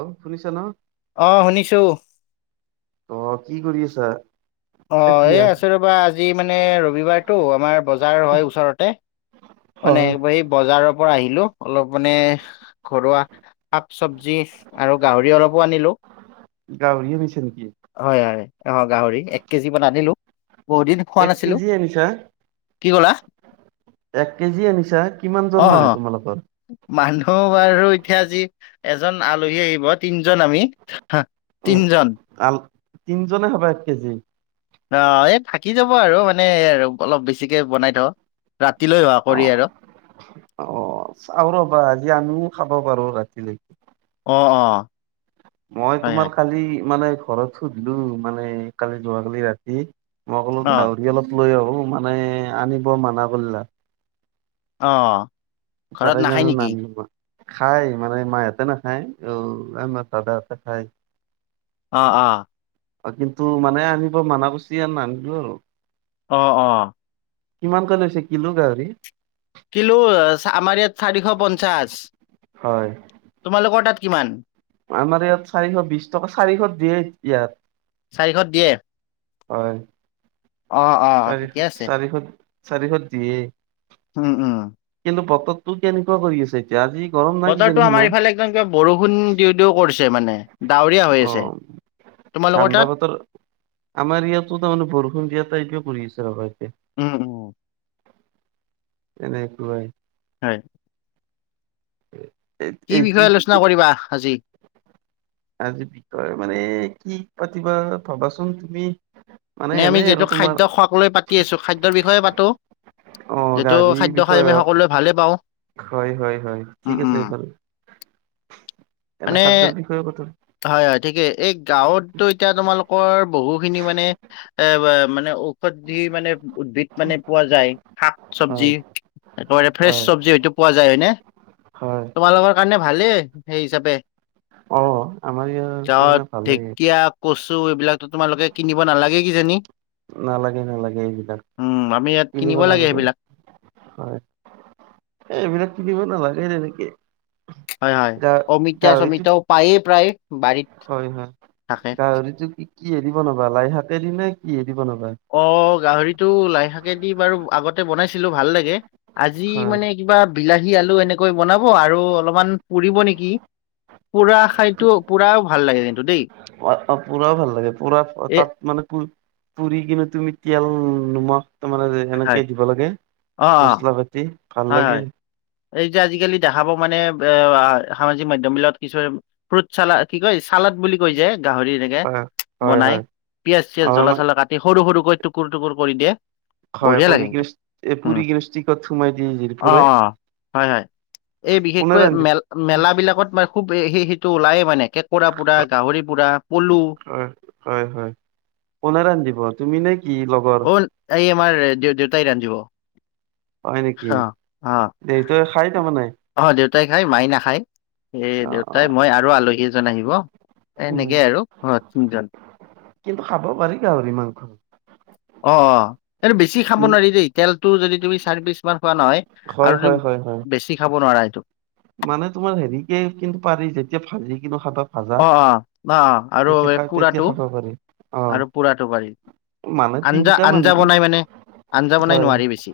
অ শুনিছা ন? অঁ শুনিছোঁ। অ কি কৰি আছা? অ এই এতিয়া? আছোঁ ৰ'বা আজি মানে ৰবিবাৰ টো আমাৰ বজাৰ হয় ওচৰতে। মানে হয়। একবাৰ সেই বজাৰৰ পৰা আহিলোঁ অলপ মানে ঘৰুৱা শাক চব্জি আৰু গাহৰি অলপো আনিলো। গাহৰিও বেছে নেকি? হয় হয় অ গাহৰি এক কেজি মান আনিলোঁ বহু দিন খোৱা এক নাছিলোঁ। কেজি আনিছা? কি ক'লা? এক কেজি আনিছা কিমানজন অ মানু্হ তোমালোকৰ? মানুহ বাৰু এতিয়া আজি এজন আলহী আহিব তিনজন আমি। উম তিনিজন। আল তিনজনে খাবা এক কেজি। অ এই থাকি যাব আৰু মানে আৰু অলপ বেছিকে বনাই থওঁ ৰাতিলৈ হোৱা অ কৰি আৰু। অ চাওঁ ৰ'বা আজি আমিও খাব পাৰো ৰাতিলৈ। অ অ। মই হয় হয় তোমাৰ কালি মানে ঘৰত সুধিলো মানে কালি যোৱাকালি ৰাতি। মই কোলো অ গাহৰি অলপ লৈ আহো মানে আনিব মানা কৰিলা। অ। ঘৰত তাৰাই নাখায় জানোঁ নেকি? নাম [inaudible] খাই মানে মাহঁতে নাখায় অ আমাৰ দাদাহঁতে খায়। অ অ। অ কিন্তু মানে আনিব মানা কৰিছে নানিলো আৰু। অ অ কিমানকৈ লৈছে কিলো গাহৰি কিলো আমাৰ ইয়াত চাৰিশ পঞ্চাশ হয়, তোমালোকৰ তাত কিমান আমাৰ ইয়াত চাৰিশ বিশ টকা চাৰিশ দিয়ে ইয়াত চাৰিশত দিয়ে হয় অ', অ', চাৰিশ ঠিকে আছে। চাৰিশ চাৰিশত দিয়ে উম উম। কিন্তু বতৰতো কেনেকুৱা কৰি আছে? আজি গৰম নাই কিজানি বতৰটো আমাৰ সিমান এইফালে একদম বৰষুণ দিওঁ দিও কৰিছে মানে ডাৱৰীয়া হৈ আছে অ', তোমালোকৰ ঠাণ্ডা তাত? বতৰ আমাৰ ইয়াতো তাৰমানে বৰষুণ দিয়া টাইপে পৰি আছে ৰবা এতিয়া উম উম এনেকোৱাই হয় এইটো বিষয়ে আলোচনা কি কৰিবা আজি আজি বিষয় মানে কি পাতিবা ভবাচোন তুমি মানে নে আমি এনেই আৰু যিহেতু তোমাৰ খাদ্য খোৱাক লৈ পাতি আছো খাদ্যৰ বিষয়ে পাতো অ', যিটো গাড়ীৰ খাদ্য খাই বিষয়ে আমি হওঁক সকলোৱে ভালে পাওঁ হয় হয় হয় উম, ঠিক আছে উম, এইফাল এনে মানে খাদ্যৰ বিষয়েও কথা হয় হয় ঠিকেই এই গাঁৱতো এতিয়া তোমালোকৰ বহুখিনি মানে এ মানে ও যি মানে উদ্ভিদ মানে পোৱা যায় শাক চবজি হয় এক ফ্ৰেচ হয় চব্জি হয়টো পোৱা যায় হয়নে হয় তোমালোকৰ কাৰণে ভালেই সেই হিচাপে অ, আমাৰ ইয়াৰ - ত ঢেকীয়া কচু এইবিলাকতো তোমালোকে কিনিব নালাগে কিজানি? নালাগে নালাগে এইবিলাক উম আমি ইয়াত কিনিব লাগে নালাগে। সেইবিলাক হয়, এইবিলাক কিনিব নালাগে তেনেকে! হয়, হয়। গা অমিতা গাহৰিটো চমিতাও পায়ে প্ৰায় বাৰীত। হয়, হয়। থাকে গাহৰিটো কি কিহেদি বনাবা লাইশাকেদি নে কিহেদি বনাবা? অ গাহৰিটো লাইশাকেদি বাৰু আগতে বনাইছিলো ভাল লাগে, আজি হয় মানে - কিবা বিলাহী আলু এনেকৈ বনাব, আৰু অলপমান পুৰিব নেকি? পুৰা খাইতো পুৰাও ভাল লাগে কিন্তু দেই। অ অ পুৰাও ভাল লাগে, পুৰা এ তাত মানে পুৰ - পুৰি কিনে তুমি তেল নিমখ - তাৰ মানে হয় হয় হেনেকে দিব লাগে অ', অ', মচলা পাতি ভাল হয় হয় লাগে। এই যে আজিকালি দেখাব মানে এ সামাজিক মাধ্যমত বিলাকত কিছুমান - ফ্ৰুট চাল কি কয় চালাড বুলি কয় যে গাহৰি - তেনেকে হয় হয় বনাই হয় পিয়াজ চিয়াজ জ্বলা অ চলা কাটি সৰু সৰুকৈ টুকুৰ টুকুৰ কৰি দিয়ে - হয় বঢ়িয়া কৰি লাগে কিনে একদম, এ উম পুৰি কিনে ষ্টিকত সোমাই দি জেল অ পুৰে অ হয় হয়। এই কোনে বিশেষকৈ ৰান্ধিব মেল - মেলা বিলাকত মানে খুব সেই সেইটো ওলায়ে মানে কেঁকোৰা পুৰা, গাহৰি পুৰা, পলু - হয় হয়, হয়। কোনে ৰান্ধিব তুমি নে কি ল - অ এই আমাৰ দেউতাই ৰান্ধিব। হয় নেকি? অ অ দেউতাই খাই তাৰমান নে? অ দেউতাই খাই মাই নাখায়, এই অ অ দেউতাই মই আৰু আলহী এজন আহিব। উম এনেকেই আৰু ঘৰত তিনজন। কিন্তু খাব পাৰি গাহৰি মাংস। অ অ অ, এইটো বেছি খাব কি নোৱাৰি দেই তেলটো যদি তুমি চাৰি পিছ মান খোৱা নহয় - হয় হয় হয় হয়। খাব নোৱাৰা এইটো। মানে তোমাৰ হেৰিকে কিন্তু পাৰি যেতিয়া ভাজি কিনে খাব - ভাজা অ অ অ আৰু তেতিয়া তেতিয়া এই খাই পোৰাটো তেতিয়া খাব পাৰি অ। আৰু পোৰাটো পাৰি মানে আঞ্জা তিনিটা আঞ্জা মানুহ কি, বনাই মানে আঞ্জা বনাই হয়। নোৱাৰি বেছি।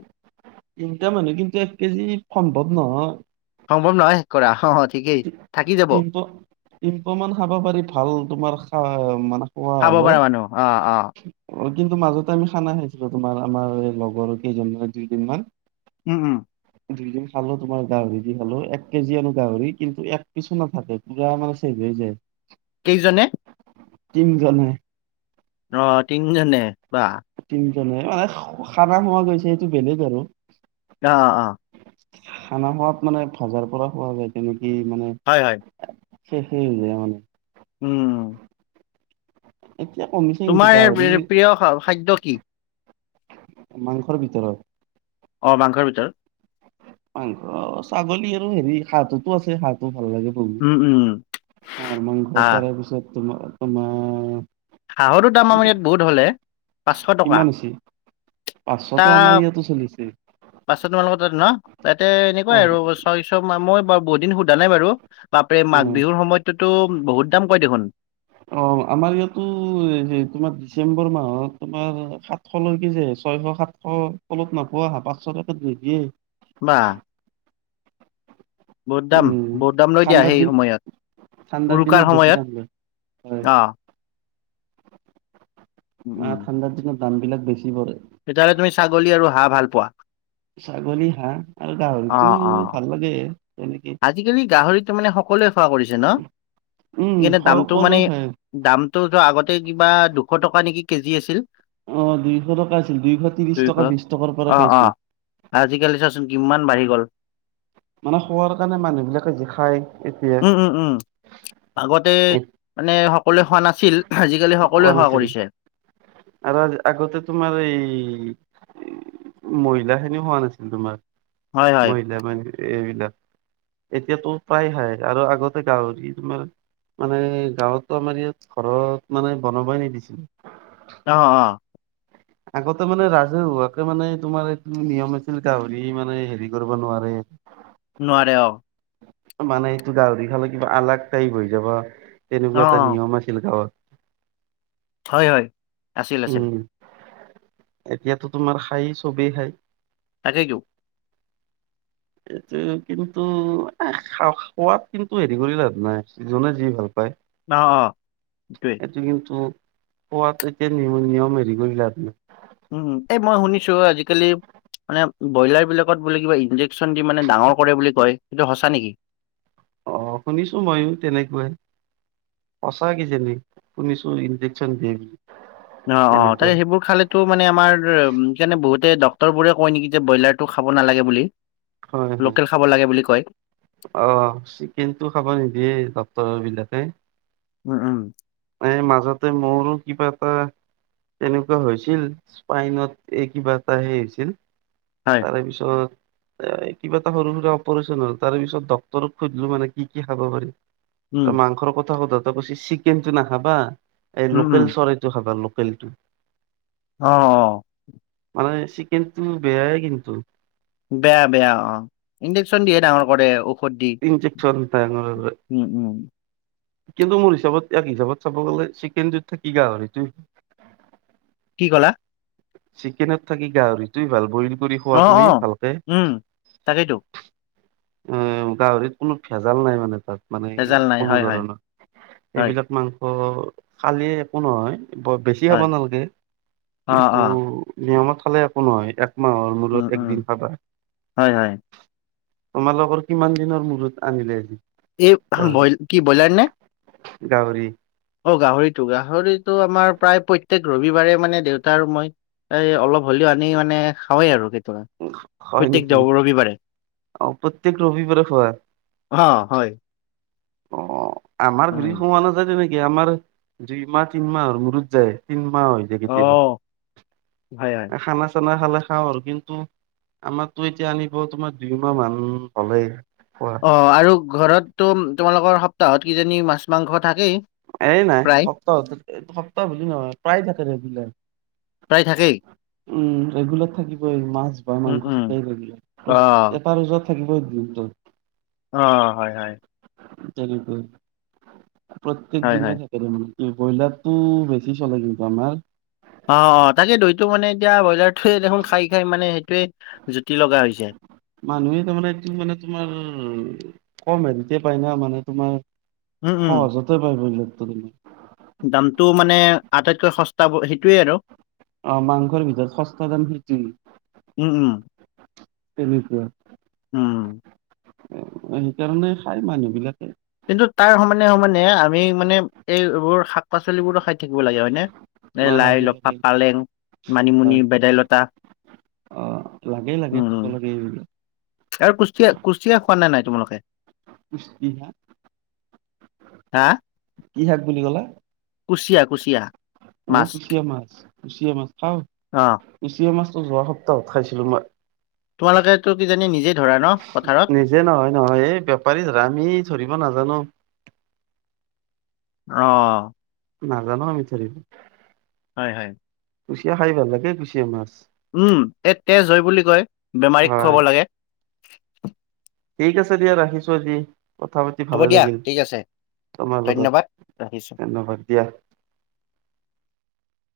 তিনিটা মানুহ কিন্তু এককেজি সম্ভৱ নহয়! সম্ভৱ নহয় শেষ কৰা অ অ ঠিকেই থাকি যাব। তিন পোৱা মান খাব পাৰি ভাল তোমাৰ খা মানে খোৱা খাব হলে। পৰা মানুহ অ অ অ কিন্তু মাজতে আমি খানা খাইছিলো তোমাৰ আমাৰ এই লগৰ কেইজন দুদিনমান - উম উম। দুইদিন খালো তোমাৰ গাহৰি দি খালো এক কেজি আনো গাহৰি - কিন্তু এক পিছু নাথাকে পুৰা মানে চেচ হৈ যায়। কেইজনে? তিনজনে। অ তিনিজনে বাহঃ। তিনিজনে মানে খানা হোৱা গৈছে সেইটো বেলেগ আৰু। অ অ অ। খানা খোৱাত মানে ভাজাৰ পৰা খোৱা যায় তেনেকেই মানে - হয় হয়। শেষেই হৈ যায় মানে। উম' উম। এতিয়া কমিছে। কিন্তু তোমাৰ গাহৰি প্ৰিয় খাদ্য কি? মাংসৰ ভিতৰত। অ মাংসৰ ভিতৰত। মাংস ছাগলী আৰু হেৰি হাঁহতো আছে হাঁহটো ভাল লাগে। উম হাঁহ হা মাংখ তাৰে পিছত তোমাৰ তোমাৰ। হাঁহৰ দাম আমাৰ ইয়াত বহুত হ'লে পাঁচশ টকা। কিমান হৈছে এটা পাঁচশতো আমাৰ ইয়াতো চলিছে। পাঁচশ তোমালোকৰ তাত ন তাতে অ এনেকুৱাই আৰু ছয়শ মই ব বহুত দিন সোধা নাই বাৰু। বাপৰে অ মাঘ বিহুৰ সময়তটোতো বহুত দাম কয় দেখোন। অ আমাৰ ইয়াতো তোমাৰ ডিচেম্বৰ মাহত তোমাৰ সাত- শলৈ কি যে ছয়শ সাতশ তলত নোপোৱা পাঁচশ টকাত নিদিয়ে। বা। বহুত দাম উম বহুত দাম লৈ দিয়া ঠাণ্ডাৰ সেই দিন সময়ত। ঠাণ্ডাৰ দিনত উৰুকাৰ বেছি সময়ত দাম লয় হয় আহ। হাঁহ ঠাণ্ডাৰ দিনত দাম বিলাক বেছি পৰে। তেতিয়া হ'লে তুমি ছাগলী আৰু হাঁহ ভাল পোৱা। ছাগলী হাঁহ আৰু গাহৰিতো অ', অ'। ভাল লাগে তেনেকে। আজিকালি গাহৰিটো মানে সকলোৱে খোৱা কৰিছে ন উম সেইকাৰণে দামটো সকলো খাই মানে- দামটো আগতে কিবা দুশ টকা নেকি কেজি আছিল। অ দুইশ টকা আছিল দুইশ ত্ৰিশ দুইশ টকা বিশ টকাৰ পৰা অ', পাইছো। অ'। আজিকালি চাচোন কিমান বাঢ়ি গ'ল। মানে খোৱাৰ কাৰণে মানুহ বিলাকে যি খায়। এতিয়া উম'উম'উম। আগতে এইটো মানে সকলোৱে খোৱা নাছিল আজিকালি খোৱা সকলোৱে খেৱা নাছিল কৰিছে। আৰু আজ আগতে তোমাৰ এই- মহিলা খিনিও খোৱা নাছিল তোমাৰ হয়, হয়। মহিলা মানে এইবিলাক। এতিয়াতো প্ৰায় হাই আৰু আগতে গাহৰি তোমাৰ, মানে গাঁৱতো আমাৰ ইয়াত ঘৰত মানে বনাবাই নিদিছিল। অঁ'অঁ' আগতে মানে ৰাজহুৱাকে মানে তোমাৰ এই নিয়ম আছিল গাহৰি মানে হেৰি কৰিব নোৱাৰে? নোৱাৰে অ'! মানে এইটো গাহৰি খালে কিবা আলাগ টাইপ হৈ যাবা অ', তেনেকুৱা এটা অ'। নিয়ম আছিল গাঁৱত। হয় হয়, আছিল, আছিল। উম এতিয়াতো তোমাৰ খায় চবেই খায়। তাকেটো। এইটো কিন্তু এ খোৱাদ কিন্তু হেৰি কৰি লাভ নাই যিজনে যি ভাল পায়। অ', অ'সেইটোৱেই! সেইটো কিন্তু খোৱাত এতিয়া নিয়ম হেৰি কৰি লাভ নাই। উম! এ মই শুনিছোঁ আজিকালি মানে ব্ৰইলাৰ বিলাকত বোলে কিবা ইনজেক- চন দি মানে ডাঙৰ কৰে বুলি কয় সেইটো সঁচা নেকি? অ শুনিছো মইও তেনেকুৱাই। সঁচা কিজানি, শুনিছোঁ ইঞ্জেকচন দিয়ে। অঁ'অঁ', তাই তেনেকুৱা সেইবোৰ খালে- ত' মানে আমাৰ উম, সেইকাৰণে বহুতে ডক্টৰবোৰে কয় নেকি যে ব্ৰইলাৰটো খাব নালাগে বুলি। হয় হয় লোকেল খাব লাগে বুলি কয়। অ' চিকেন টো খাব নিদিয়ে ডক্টৰ বিলাকে। উম। মানে মাজতে মোৰো কিবা এটা তেনেকুৱা হৈছিল, স্পাইনত এই কিবা এটা হে হৈছিল। হয়। তাৰে পিছত এ কিবা এটা সৰু সুৰা অপাৰেচন হ'ল, তাৰে পিছত ডাক্তৰক সুধিলো মানে কি কি খাব পাৰিম। উম, ত' মাংসৰ কথা সোধোতে কৈছিল, চিকেনটো নাখাবা। এই উম, উম, লোকেল চৰাইটো খাবা, লোকেলটো। অ'। মানে চিকেনটো বেয়াই কিন্ত। বেয়া বেয়া অ', ইনজেকচন দিয়ে ডাঙৰ কৰে ও ইনজেকচন ডাঙৰ উম, উম, কিন্তু মোৰ হিচাপত এক হিচাপত চাব গ'লে চিকেনটোত থাকি গাহৰিটো কি ক'লা? চিকেনত থাকি গাহৰিটো ভাল কৰি বইল কৰি অ', খোৱা তুমি অ', ভালকে। উম। তাকেইতো। উম, গাহৰিত কোনো ভেজাল নাই মানে তাত। মানে ভেজাল নাই কোনো হয়, হয়, ধৰণৰ, হয়, এইবিলাক মাংস খালে একো নহয়। বৰ বেছি খাব হয়, নালাগে, অ', কিন্তু অ', নিয়মত খালে একো নহয় এক মাহৰ উম, মূৰত উম, একদিন খাবা। হয় হয়। তোমালোকৰ কিমান দিনৰ মূৰত আনিলে? এই গাহৰি বই, কি ব্ৰইলাৰ নে? গাহৰি অ' গাহৰিটো, গাহৰিটো আমাৰ প্ৰায় প্ৰত্যেক ৰবিবাৰে মানে দেউতা আৰু মই এই অলপ হ'লেও আনি মানে খাওঁৱেই আৰু কেতিয়াবা। অ' হয় প্ৰত্যেক নেকি, দেও ৰবিবাৰে অ' প্ৰত্যেক ৰবিবাৰে খোৱা। অ' হয়। অ আমাৰ [unintelligible] উম খোৱা নাযায় তেনেকে, আমাৰ দুই মাহ তিন মাহৰ মূৰত তিন মাহ হ'য়। অ কেতিয়াবা, হয় হয় খানা চানা খালে। খাওঁ আৰু কিন্তু, আমাৰতো এতিয়া আনিব তোমাৰ দুই মাহ মান হ'লেই, খোৱা। অ' আৰু ঘৰতো তোমালোকৰ সপ্তাহত কিজানি মাছ মাংস থাকেই। এই নাই, প্ৰায় সপ্তাহত সপ্তাহ বুলি নহয় প্ৰায় থাকে তেতিয়া। প্ৰায় থাকেই? উম, ৰেগুলাৰ থাকিবই মাছ বা উম মাংস উম থাকেই লাগিব। অ তোমাৰ ওচৰত থাকিবই দিনটোত। অ' হয় হয়। [unintelligible] প্ৰত্যেক হয় হয় দিনেই থাকিব। উম, ব্ৰইলাৰতটো বেছি চলে কিন্তু আমাৰ। অ' অ' তাকেটো মানে এইটো মানে এতিয়া ব্ৰইলাৰটো দেখোন খাই খাই মানে সেইটোৱে জুতি লগা হৈছে। মানুহে তাৰমানে এইটো মানে তোমাৰ, কম হেৰিতে পায় ন মানে তোমাৰ উম উম সহজতে পাই [unintelligible] দামটো মানে আটাইতকৈ সস্তা সেইটোৱে আৰু। অ মাংসৰ ভিতৰত সস্তা দাম [unintelligible] উম উম তেনেকুৱা উম সেইকাৰণে খাই মানুহ বিলাকে। কিন্তু তাৰ সমানে সমানে আমি মানে এইবোৰ শাক- পাচলিবোৰো খাই থাকিব লাগে হয় নে এ অ লাই, লাগে লফা, লাগে পালেং, মানিমুনি, হয় ভেদাইলতা অ লাগে লাগে উম সকলোত [unintelligible] আৰু কুচিয়া কুচিয়া খোৱা নাই নাই তোমালোকে? কুচিয়া হা কি শাক বুলি কলা কুচিয়া কুচিয়া অ মাছ কুচিয়া মাছ কুচিয়া মাছ খাওঁ অ কুচিয়া মাছটো যোৱা সপ্তাও খাইছিলোঁ মই। তোমালোকেতো কি জানি নিজেই ধৰা ন পথাৰত যে নহয় নহয় এই বেপাৰী ধৰে আমি ধৰিব নাজানো। অ নাজানো আমি ধৰিব হয় হয় কুচিয়া খাই ভাল লাগে কুচিয়া মাছ। উম এই তেজ হয় বুলি কয় বেমাৰীক হয়। খুৱাব লাগে। ঠিক আছে দিয়া ৰাখিছো আজি। কথা পাতি হ'ব ভালে দিয়া লাগিল ঠিক আছে তোমাৰ লগত ধন্যবাদ ৰাখিছো ধন্যবাদ দিয়া।